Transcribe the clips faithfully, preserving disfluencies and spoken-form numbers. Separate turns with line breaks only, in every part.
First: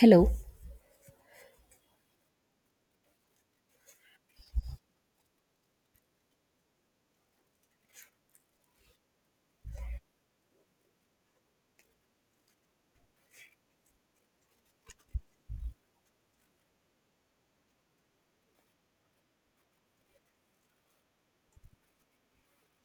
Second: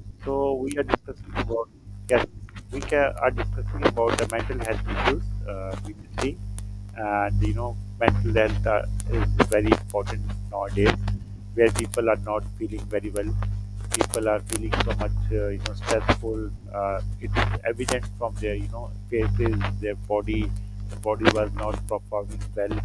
Hello.
So we are discussing about, yes, we ca- are discussing about the mental health issues, uh, we see, and you know mental health uh, is very important nowadays, where people are not feeling very well. People are feeling so much uh, you know stressful. Uh, it's evident from their you know faces, their body, the body was not performing well,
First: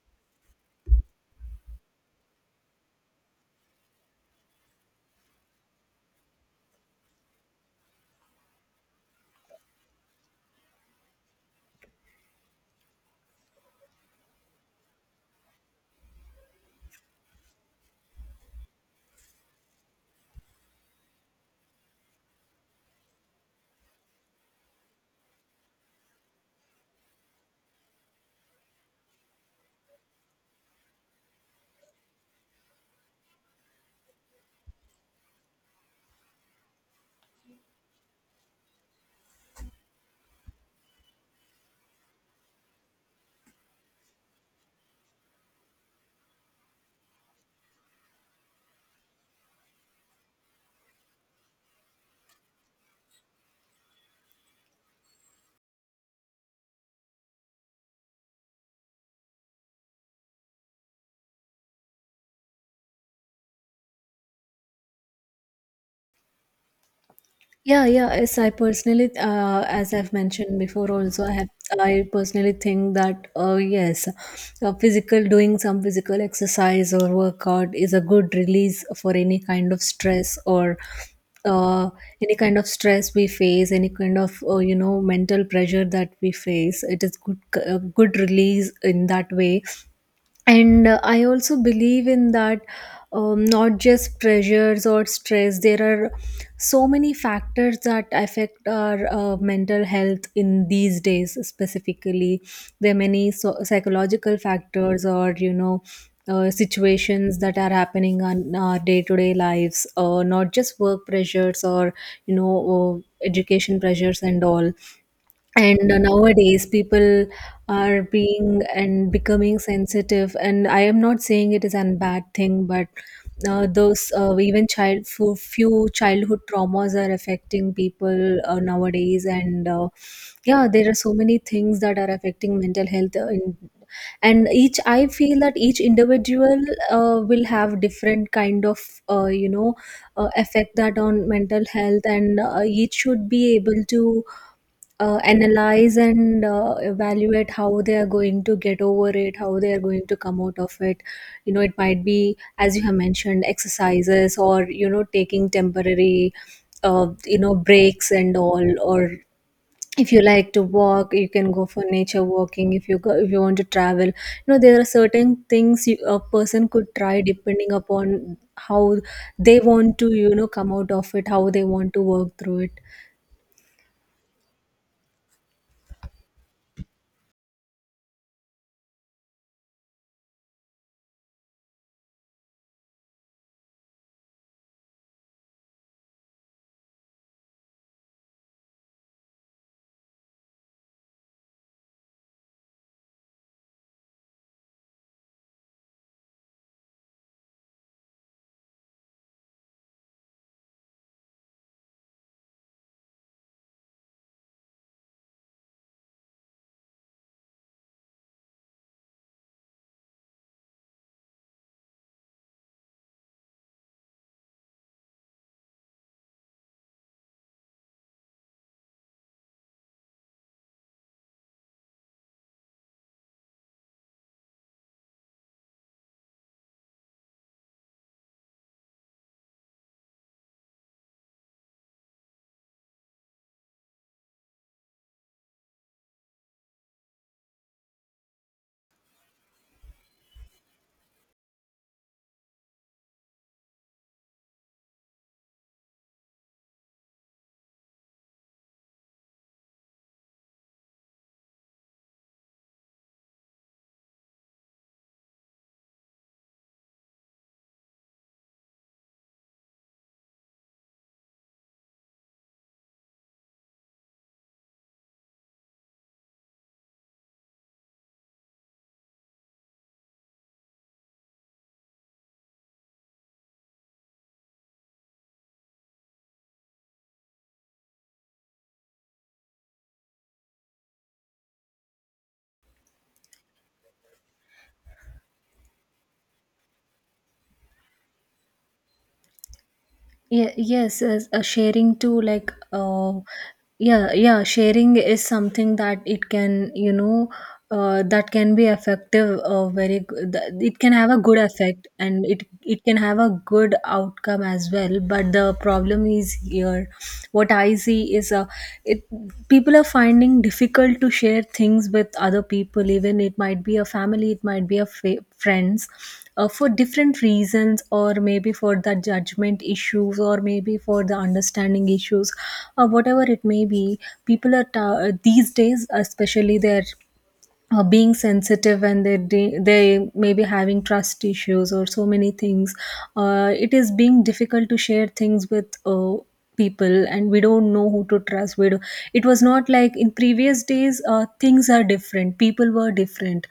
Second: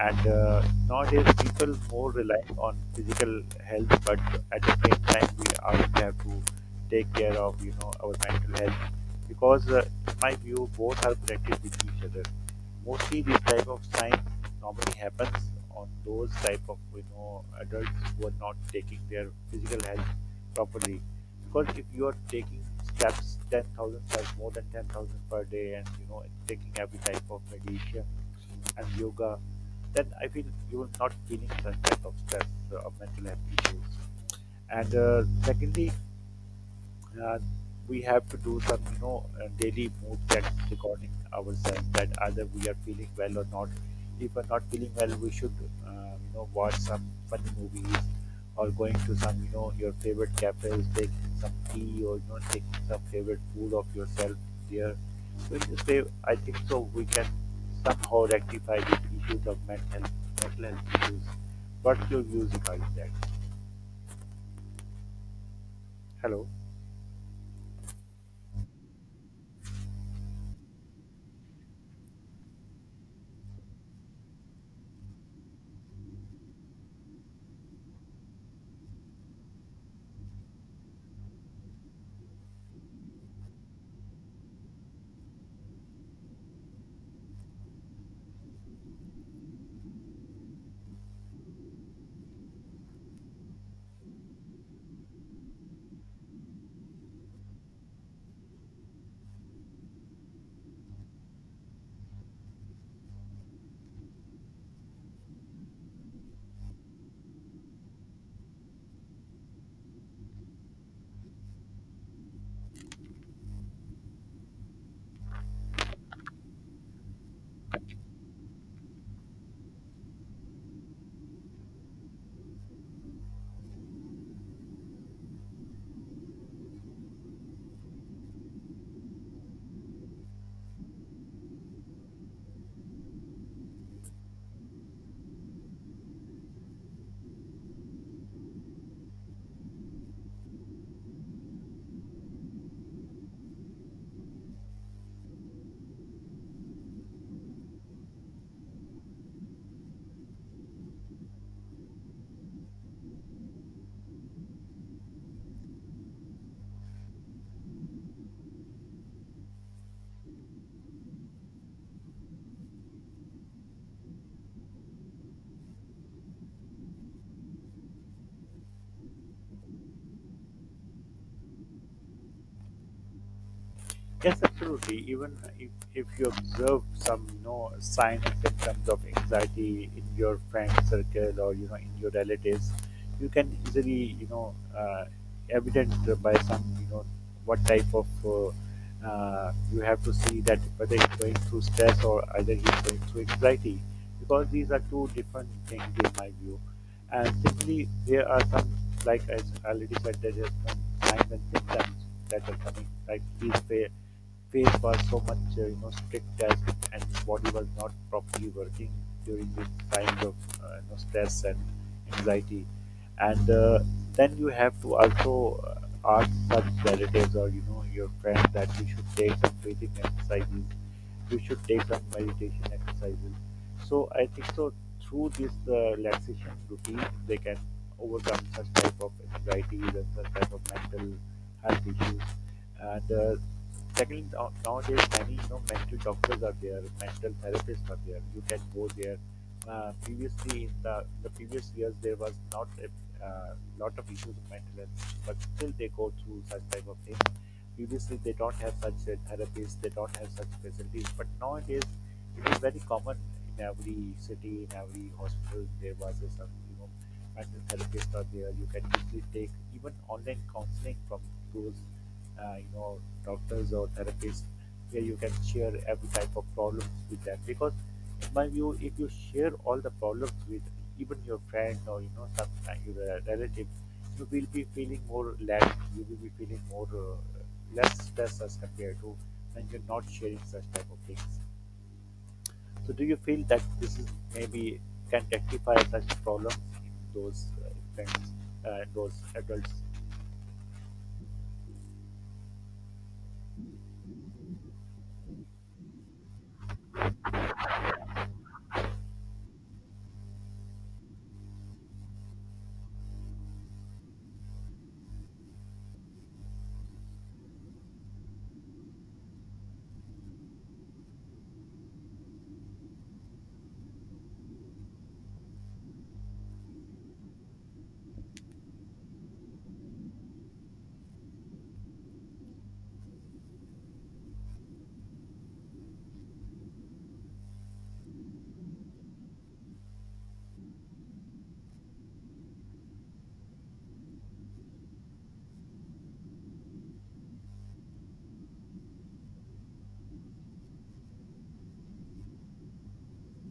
and uh, nowadays people more relying on physical health, but at the same time we also have to take care of you know our mental health, because uh, in my view both are connected with each other. Mostly this type of sign normally happens on those type of you know adults who are not taking their physical health properly, because if you are taking steps, ten thousand steps, more than ten thousand per day, and you know, taking every type of meditation and yoga, then I feel you will not feeling such type of stress, uh, or mental health issues. And uh, secondly, uh, we have to do some you know uh, daily mood check regarding ourselves, that either we are feeling well or not. If we're not feeling well, we should uh, you know watch some funny movies, or going to some you know your favorite cafes, taking some tea, or you know taking some favorite food of yourself there. So in this way I think so we can somehow rectify these issues of mental mental health issues. What's your views regarding that? Hello?
Yeah, yeah. Yes, I personally, uh, as I've mentioned before, also I have. I personally think that uh, yes, uh, physical doing some physical exercise or workout is a good release for any kind of stress or uh, any kind of stress we face, any kind of uh, you know mental pressure that we face. It is good, uh, good release in that way, and uh, I also believe in that. Um, not just pressures or stress, there are so many factors that affect our uh, mental health in these days. Specifically there are many so- psychological factors, or you know, uh, situations that are happening on our day-to-day lives, uh, not just work pressures or you know, uh, education pressures and all. And uh, nowadays people are being and becoming sensitive, and I am not saying it is a bad thing, but uh, those uh, even child few, few childhood traumas are affecting people uh, nowadays. And uh, yeah, there are so many things that are affecting mental health, uh, in, and each, I feel that each individual uh, will have different kind of uh, you know uh, effect that on mental health. And uh, each should be able to uh, analyze and uh, evaluate how they are going to get over it, how they are going to come out of it. You know, it might be, as you have mentioned, exercises, or you know, taking temporary uh, you know breaks and all. Or if you like to walk, you can go for nature walking. If you go, if you want to travel, you know, there are certain things you, a person could try, depending upon how they want to, you know, come out of it, how they want to work through it.
Yes, absolutely. Even if, if you observe some, you know, signs and symptoms of anxiety in your friend circle, or, you know, in your relatives, you can easily, you know, uh, evident by some, you know, what type of uh, uh, you have to see that whether he's going through stress, or either he's going through anxiety, because these are two different things in my view. And simply there are some, like I already said, there are some signs and symptoms that are coming. Like his fa- face was so much, uh, you know, strict, as and his body was not properly working during this kind of uh, you know, stress and anxiety. And uh, then you have to also uh, ask such relatives or you know your friends that you should take some breathing exercises. You should take some meditation exercises, so I think so through this uh, relaxation routine, they can overcome such type of anxieties and such type of mental health issues. And uh, secondly, now- nowadays many you know mental doctors are there, mental therapists are there. You can go there. Uh, previously, in the the previous years, there was not a uh, lot of issues of mental health, but still they go through such type of things. Previously they don't have such uh, therapies, they don't have such facilities. But nowadays, it is very common in every city, in every hospital. There was a some you know mental therapist out there. You can easily take even online counseling from those uh, you know doctors or therapists, where you can share every type of problems with them, because in my view if you share all the problems with even your friend or you know some uh, your uh, relative, you will be feeling more lack, you will be feeling more uh, less stress as compared to when you're not sharing such type of things. So do you feel that this is maybe can rectify such problems in those uh, friends, uh, those adults?
Yeah, yes, yes, uh, sharing too, like, uh, yeah, yeah, sharing is something that it can, you know, uh, that can be effective, uh, very good. It can have a good effect, and it, it can have a good outcome as well. But the problem is here, what I see is, uh, it people are finding difficult to share things with other people, even it might be a family, it might be a fa- friends, uh, for different reasons, or maybe for the judgment issues, or maybe for the understanding issues, or whatever it may be. People are ta- these days especially, they're uh, being sensitive, and they de- they may be having trust issues or so many things. Uh, it is being difficult to share things with uh, people, and we don't know who to trust. We do- it was not like in previous days. Uh, things are different, people were different,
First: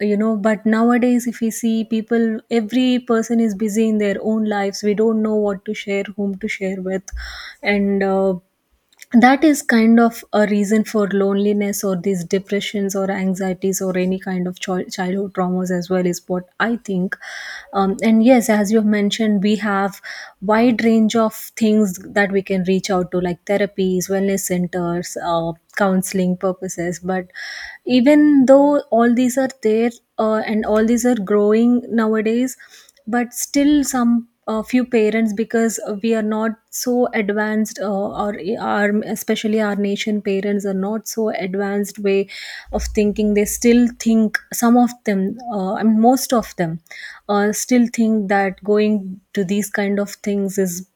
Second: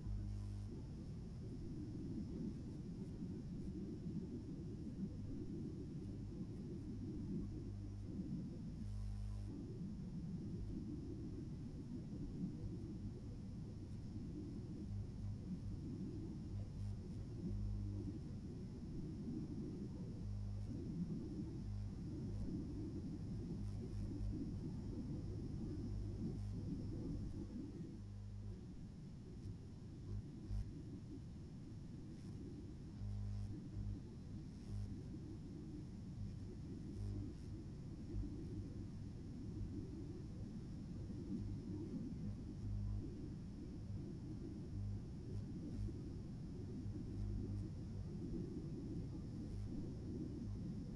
you know, but nowadays, if we see, people, every person is busy in their own lives. We don't know what to share, whom to share with. And uh, that is kind of a reason for loneliness, or these depressions or anxieties, or any kind of chil- childhood traumas as well, is what I think. Um, and yes, as you have mentioned, we have wide range of things that we can reach out to, like therapies, wellness centers, uh, counseling purposes. But even though all these are there, uh, and all these are growing nowadays, but still some a few parents, because we are not so advanced, uh, or our especially our nation parents are not so advanced way of thinking. They still think, some of them uh, I mean most of them uh, still think that going to these kind of things is,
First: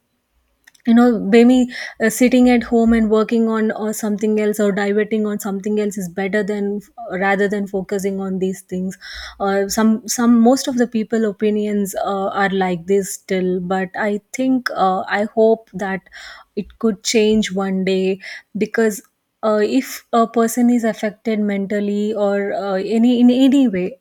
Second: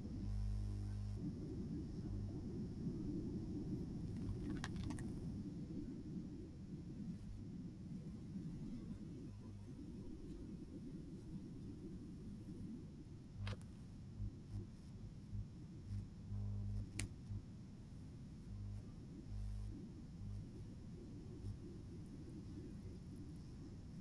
you know, maybe uh, sitting at home and working on or something else, or diverting on something else is better than, uh, rather than focusing on these things. Uh, some some Most of the people opinions uh, are like this still, but I think, uh, I hope that it could change one day, because uh, if a person is affected mentally or uh, any in any way,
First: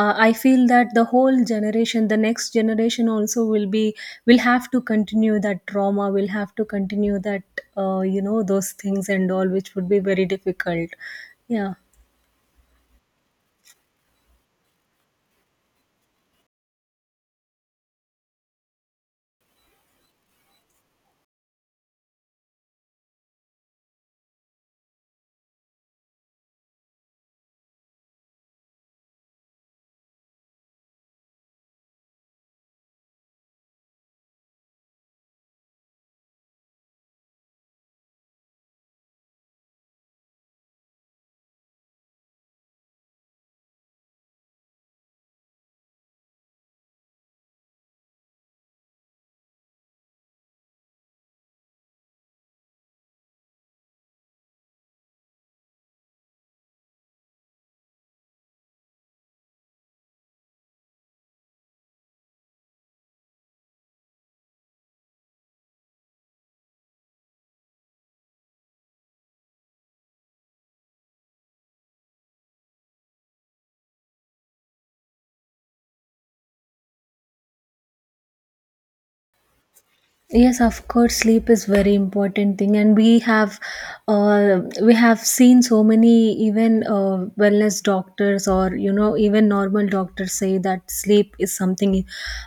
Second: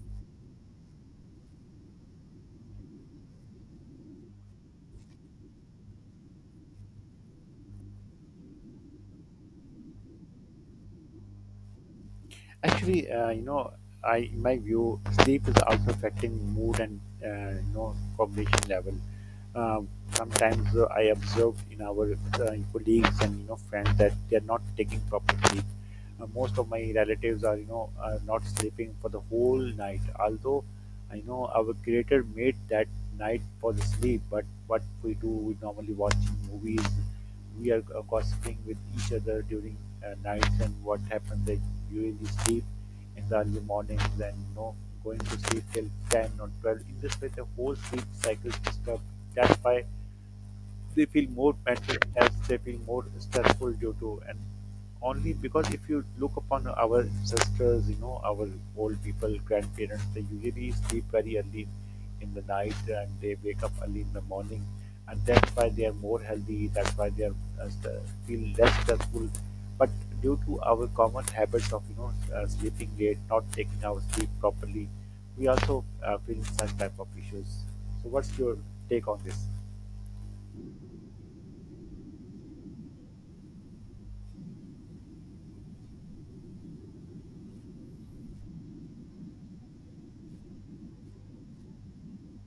uh, I feel that the whole generation the next generation also will be, will have to continue that trauma, will have to continue that, uh, you know, those things and all, which would be very difficult. Yeah.
Actually, uh, you know, I in my view, sleep is also affecting mood and uh, you know cognition level. Um, Sometimes uh, I observe in our uh, colleagues and you know friends that they are not taking proper sleep. Uh, most of my relatives are, you know, are not sleeping for the whole night. Although I know our creator made that night for the sleep, but what we do, we normally watching movies. We are uh, gossiping with each other during uh, nights, and what happens they usually sleep in the early mornings, and you know going to sleep till ten or twelve. In this way the whole sleep cycle is disturbed. That's why they feel more mental health, they feel more stressful due to, and only because if you look upon our ancestors, you know, our old people, grandparents, they usually sleep very early in the night, and they wake up early in the morning, and that's why they are more healthy. That's why they are uh, st- feel less stressful. But due to our common habits of you know uh, sleeping late, not taking our sleep properly, we also uh, feel some type of issues. So, what's your take on this?
Yes, of course, sleep is very important thing, and we have, uh, we have seen so many, even uh, wellness doctors, or you know, even normal doctors say that sleep is something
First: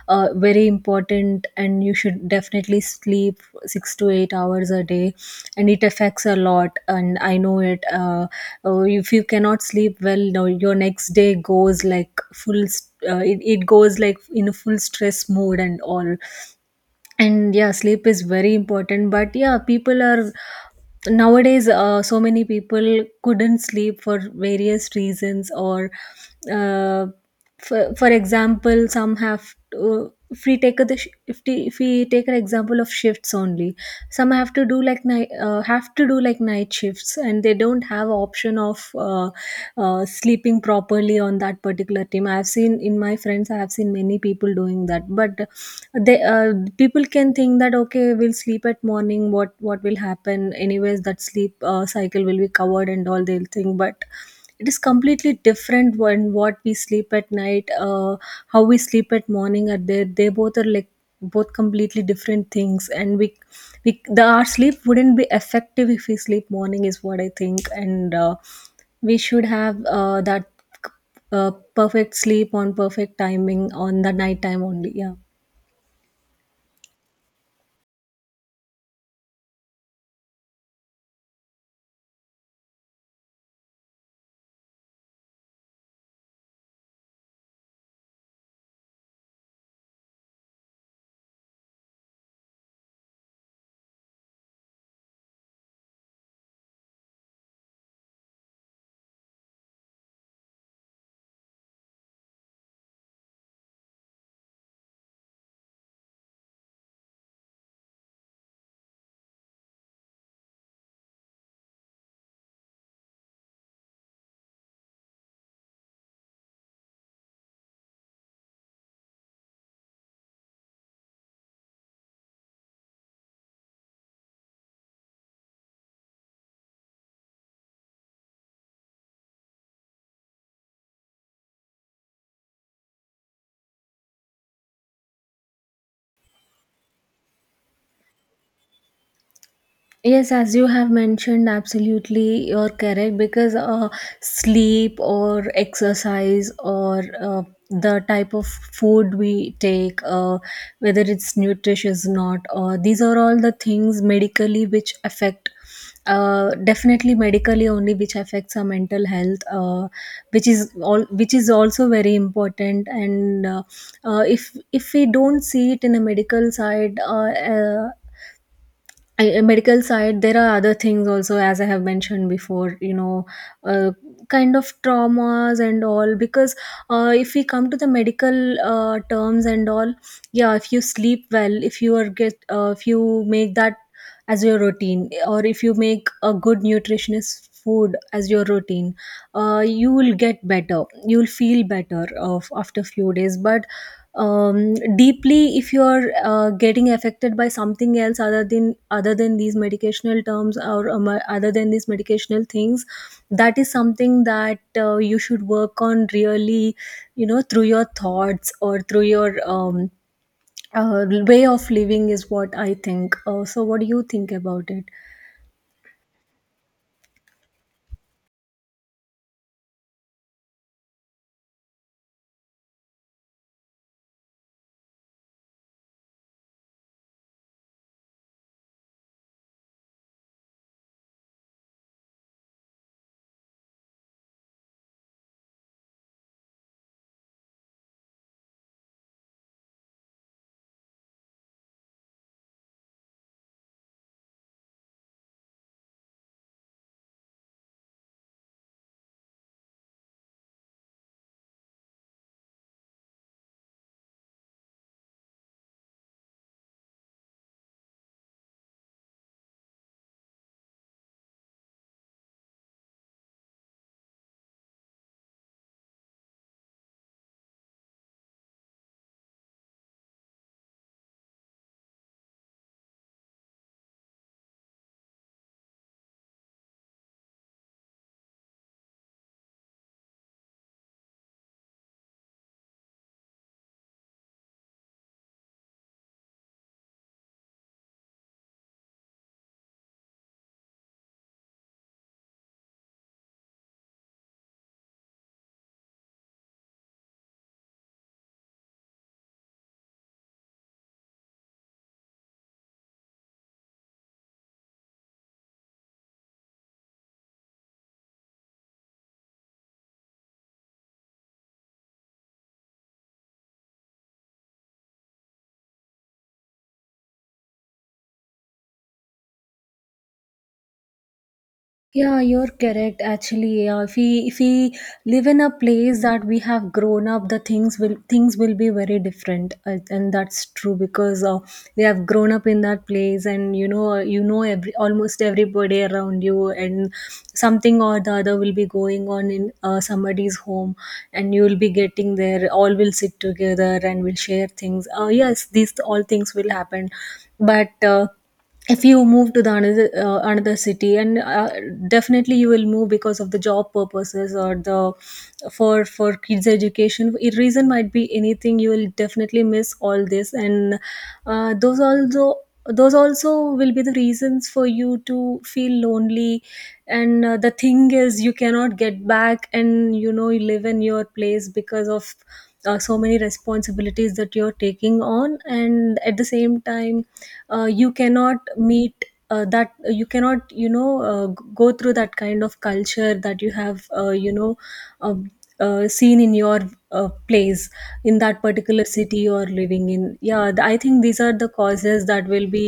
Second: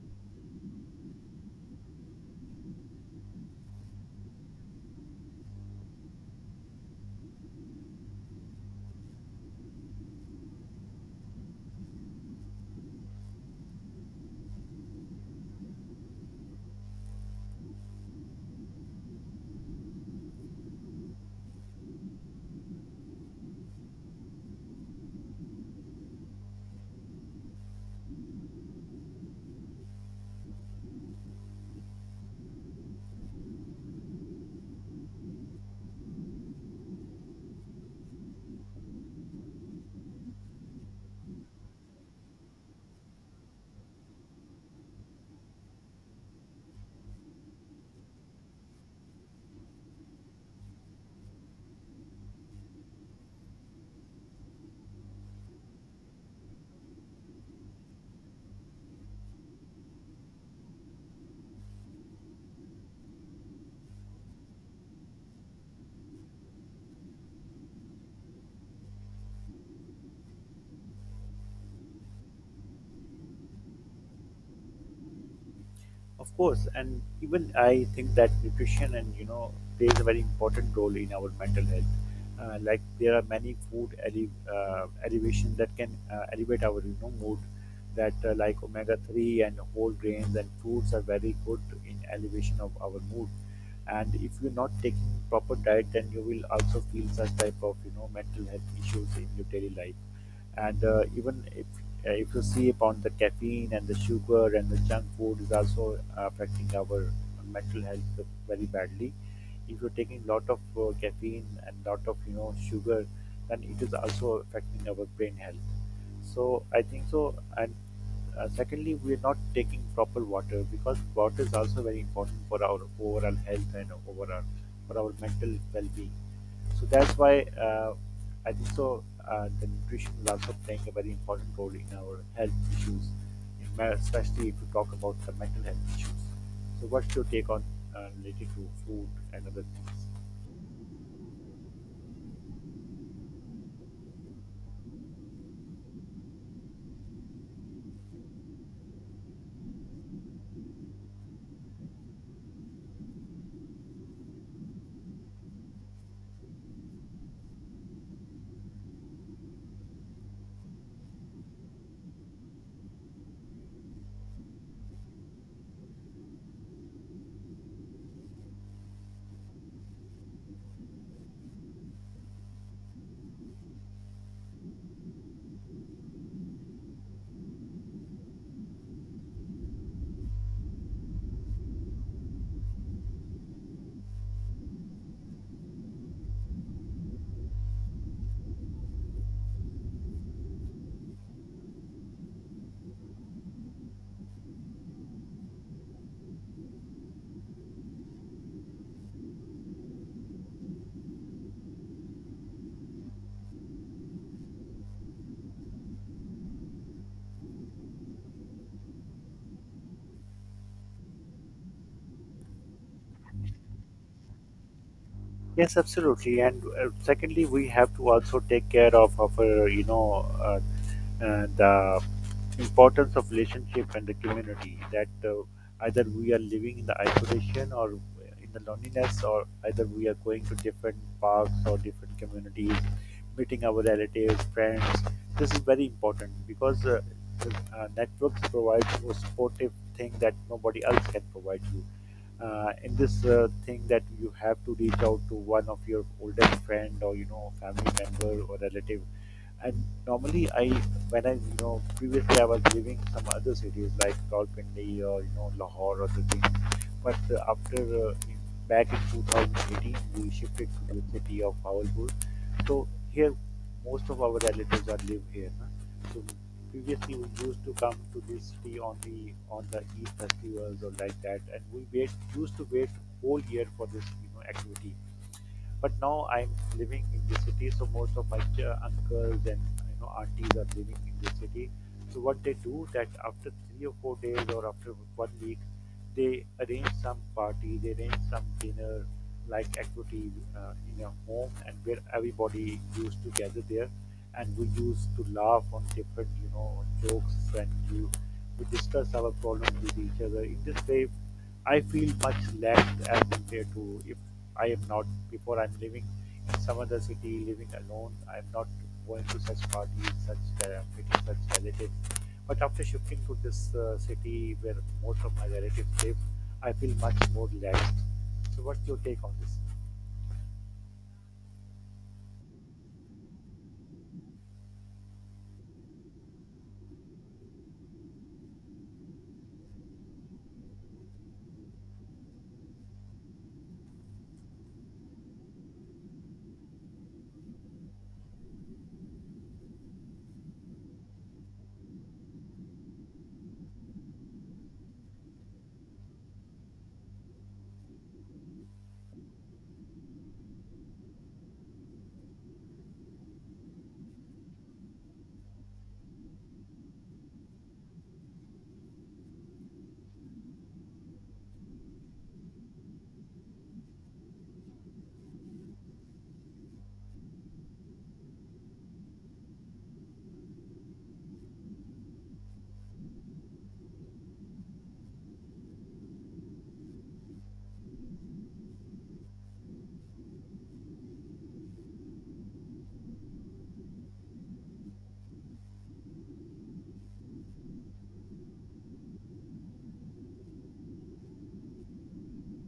uh, very important, and you should definitely sleep six to eight hours a day, and it affects a lot. And I know it. Uh, uh, if you cannot sleep well, no, your next day goes like full. St- uh, it, it goes like in a full stress mode and all. And yeah, sleep is very important, but yeah, people are, nowadays uh, so many people couldn't sleep for various reasons, or uh, for, for example, some have to, if we take a, if, we, if we take an example of shifts only, some have to do like night uh, have to do like night shifts, and they don't have option of uh, uh, sleeping properly on that particular team. I have seen in my friends, I have seen many people doing that. But they uh, people can think that, okay, we'll sleep at morning, what what will happen anyways, that sleep uh, cycle will be covered and all, they'll think. But it is completely different when what we sleep at night, uh, how we sleep at morning, are they they both are like both completely different things. And we we the our sleep wouldn't be effective if we sleep morning, is what I think. And uh, we should have uh, that uh, perfect sleep on perfect timing, on the night time only. Yeah.
Of course, and even I think that nutrition and you know plays a very important role in our mental health. Uh, like there are many food ele- uh, elevation that can uh, elevate our you know mood. That uh, like omega three and whole grains and fruits are very good in elevation of our mood. And if you're not taking proper diet, then you will also feel such type of you know mental health issues in your daily life, and uh, even if uh, if you see upon the caffeine and the sugar and the junk food is also uh, affecting our mental health very badly. If you're taking lot of uh, caffeine and lot of you know sugar, then it is also affecting our brain health. So I think so. And uh, secondly, we are not taking proper water, because water is also very important for our overall health, and overall for our mental well-being. So that's why uh, I think so. Uh, the nutrition is also playing a very important role in our health issues, in ma- especially if we talk about the mental health issues. So, what's your take on, uh, related to food and other things?
Yes, as you have mentioned, absolutely, you're correct, because uh, sleep or exercise or uh, the type of food we take, uh, whether it's nutritious or not, or these are all the things medically which affect. Uh, definitely medically only which affects our mental health, uh, which is all, which is also very important. And uh, uh, if if we don't see it in a medical side, uh, uh, I- uh, medical side, there are other things also, as I have mentioned before, you know, uh, kind of traumas and all. Because uh, if we come to the medical uh, terms and all, yeah, if you sleep well, if you are get uh, if you make that as your routine, or if you make a good nutritionist food as your routine, uh, you will get better, you will feel better of after few days. But um, deeply, if you are uh, getting affected by something else, other than other than these medicational terms, or um, other than these medicational things, that is something that uh, you should work on really, you know, through your thoughts or through your um, uh, way of living, is what I think. Uh, so what do you think about it?
Yes, absolutely. And uh, secondly, we have to also take care of our, you know, uh, uh, the importance of relationship and the community, that uh, either we are living in the isolation or in the loneliness, or either we are going to different parks or different communities, meeting our relatives, friends. This is very important because uh, uh, networks provide you a supportive thing that nobody else can provide you uh, in this uh, thing, that you have to reach out to one of your oldest friend or you know family member or relative. And normally, I when I you know previously I was living some other cities like Rawalpindi or you know Lahore or the things, but uh, after uh, in- back in twenty eighteen we shifted to the city of Bhavalpur. So here most of our relatives are live here. Na. So previously we used to come to this city on the on the Eid festivals or like that, and we wait used to wait whole year for this you know activity. But now I'm living in the city, so most of my ch- uncles and you know aunties are living in the city. So what they do that after three or four days, or after one week, they arrange some party, they arrange some dinner like activity uh, in a home, and where everybody used to gather there, and we used to laugh on different you know jokes, and you we discuss our problems with each other. In this way, I feel much lacked as compared to if I am not before I'm living in some other city, living alone. I'm not going to such parties, such uh, meeting such relatives. But after shifting to this uh, city where most of my relatives live, I feel much more relaxed. So, what's your take on this?
Yeah, you're correct. Actually, yeah, if we if we live in a place that we have grown up, the things will things will be very different, uh, and that's true, because uh, we have grown up in that place, and you know, uh, you know every almost everybody around you, and something or the other will be going on in uh, somebody's home, and you will be getting there. All will sit together and will share things. Uh, yes, these all things will happen, but. Uh, if you move to the another uh, another city, and uh, definitely you will move because of the job purposes, or the for for kids education, it reason might be anything, you will definitely miss all this. And uh, those also those also will be the reasons for you to feel lonely. And uh, the thing is you cannot get back and, you know, you live in your place because of uh, so many responsibilities that you're taking on. And at the same time, uh, you cannot meet, uh, that you cannot, you know, uh, g- go through that kind of culture that you have, uh, you know um uh, seen in your uh, place, in that particular city you're living in. Yeah, th- I think these are the causes that will be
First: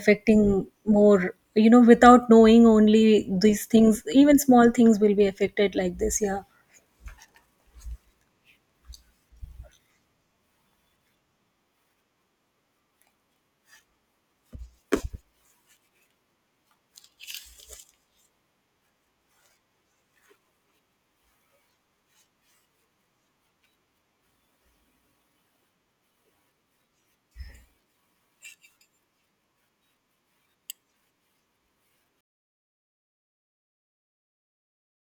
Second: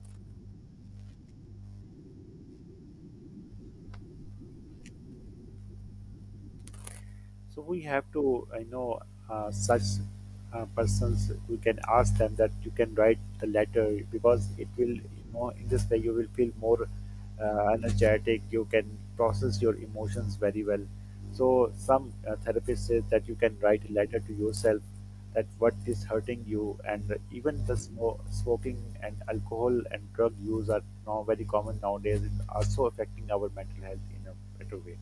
affecting more, you know, without knowing only these things, even small things will be affected like this. Yeah.
So we have to, I know, uh, such uh, persons. We can ask them that you can write the letter, because it will, you know, in this way you will feel more uh, energetic. You can process your emotions very well. So some uh, therapists say that you can write a letter to yourself, that what is hurting you, and even the smo- smoking and alcohol and drug use are now very common nowadays. It also affecting our mental health, you know, a better way.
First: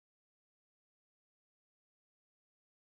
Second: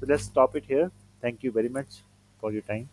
So let's stop it here. Thank you very much for your time.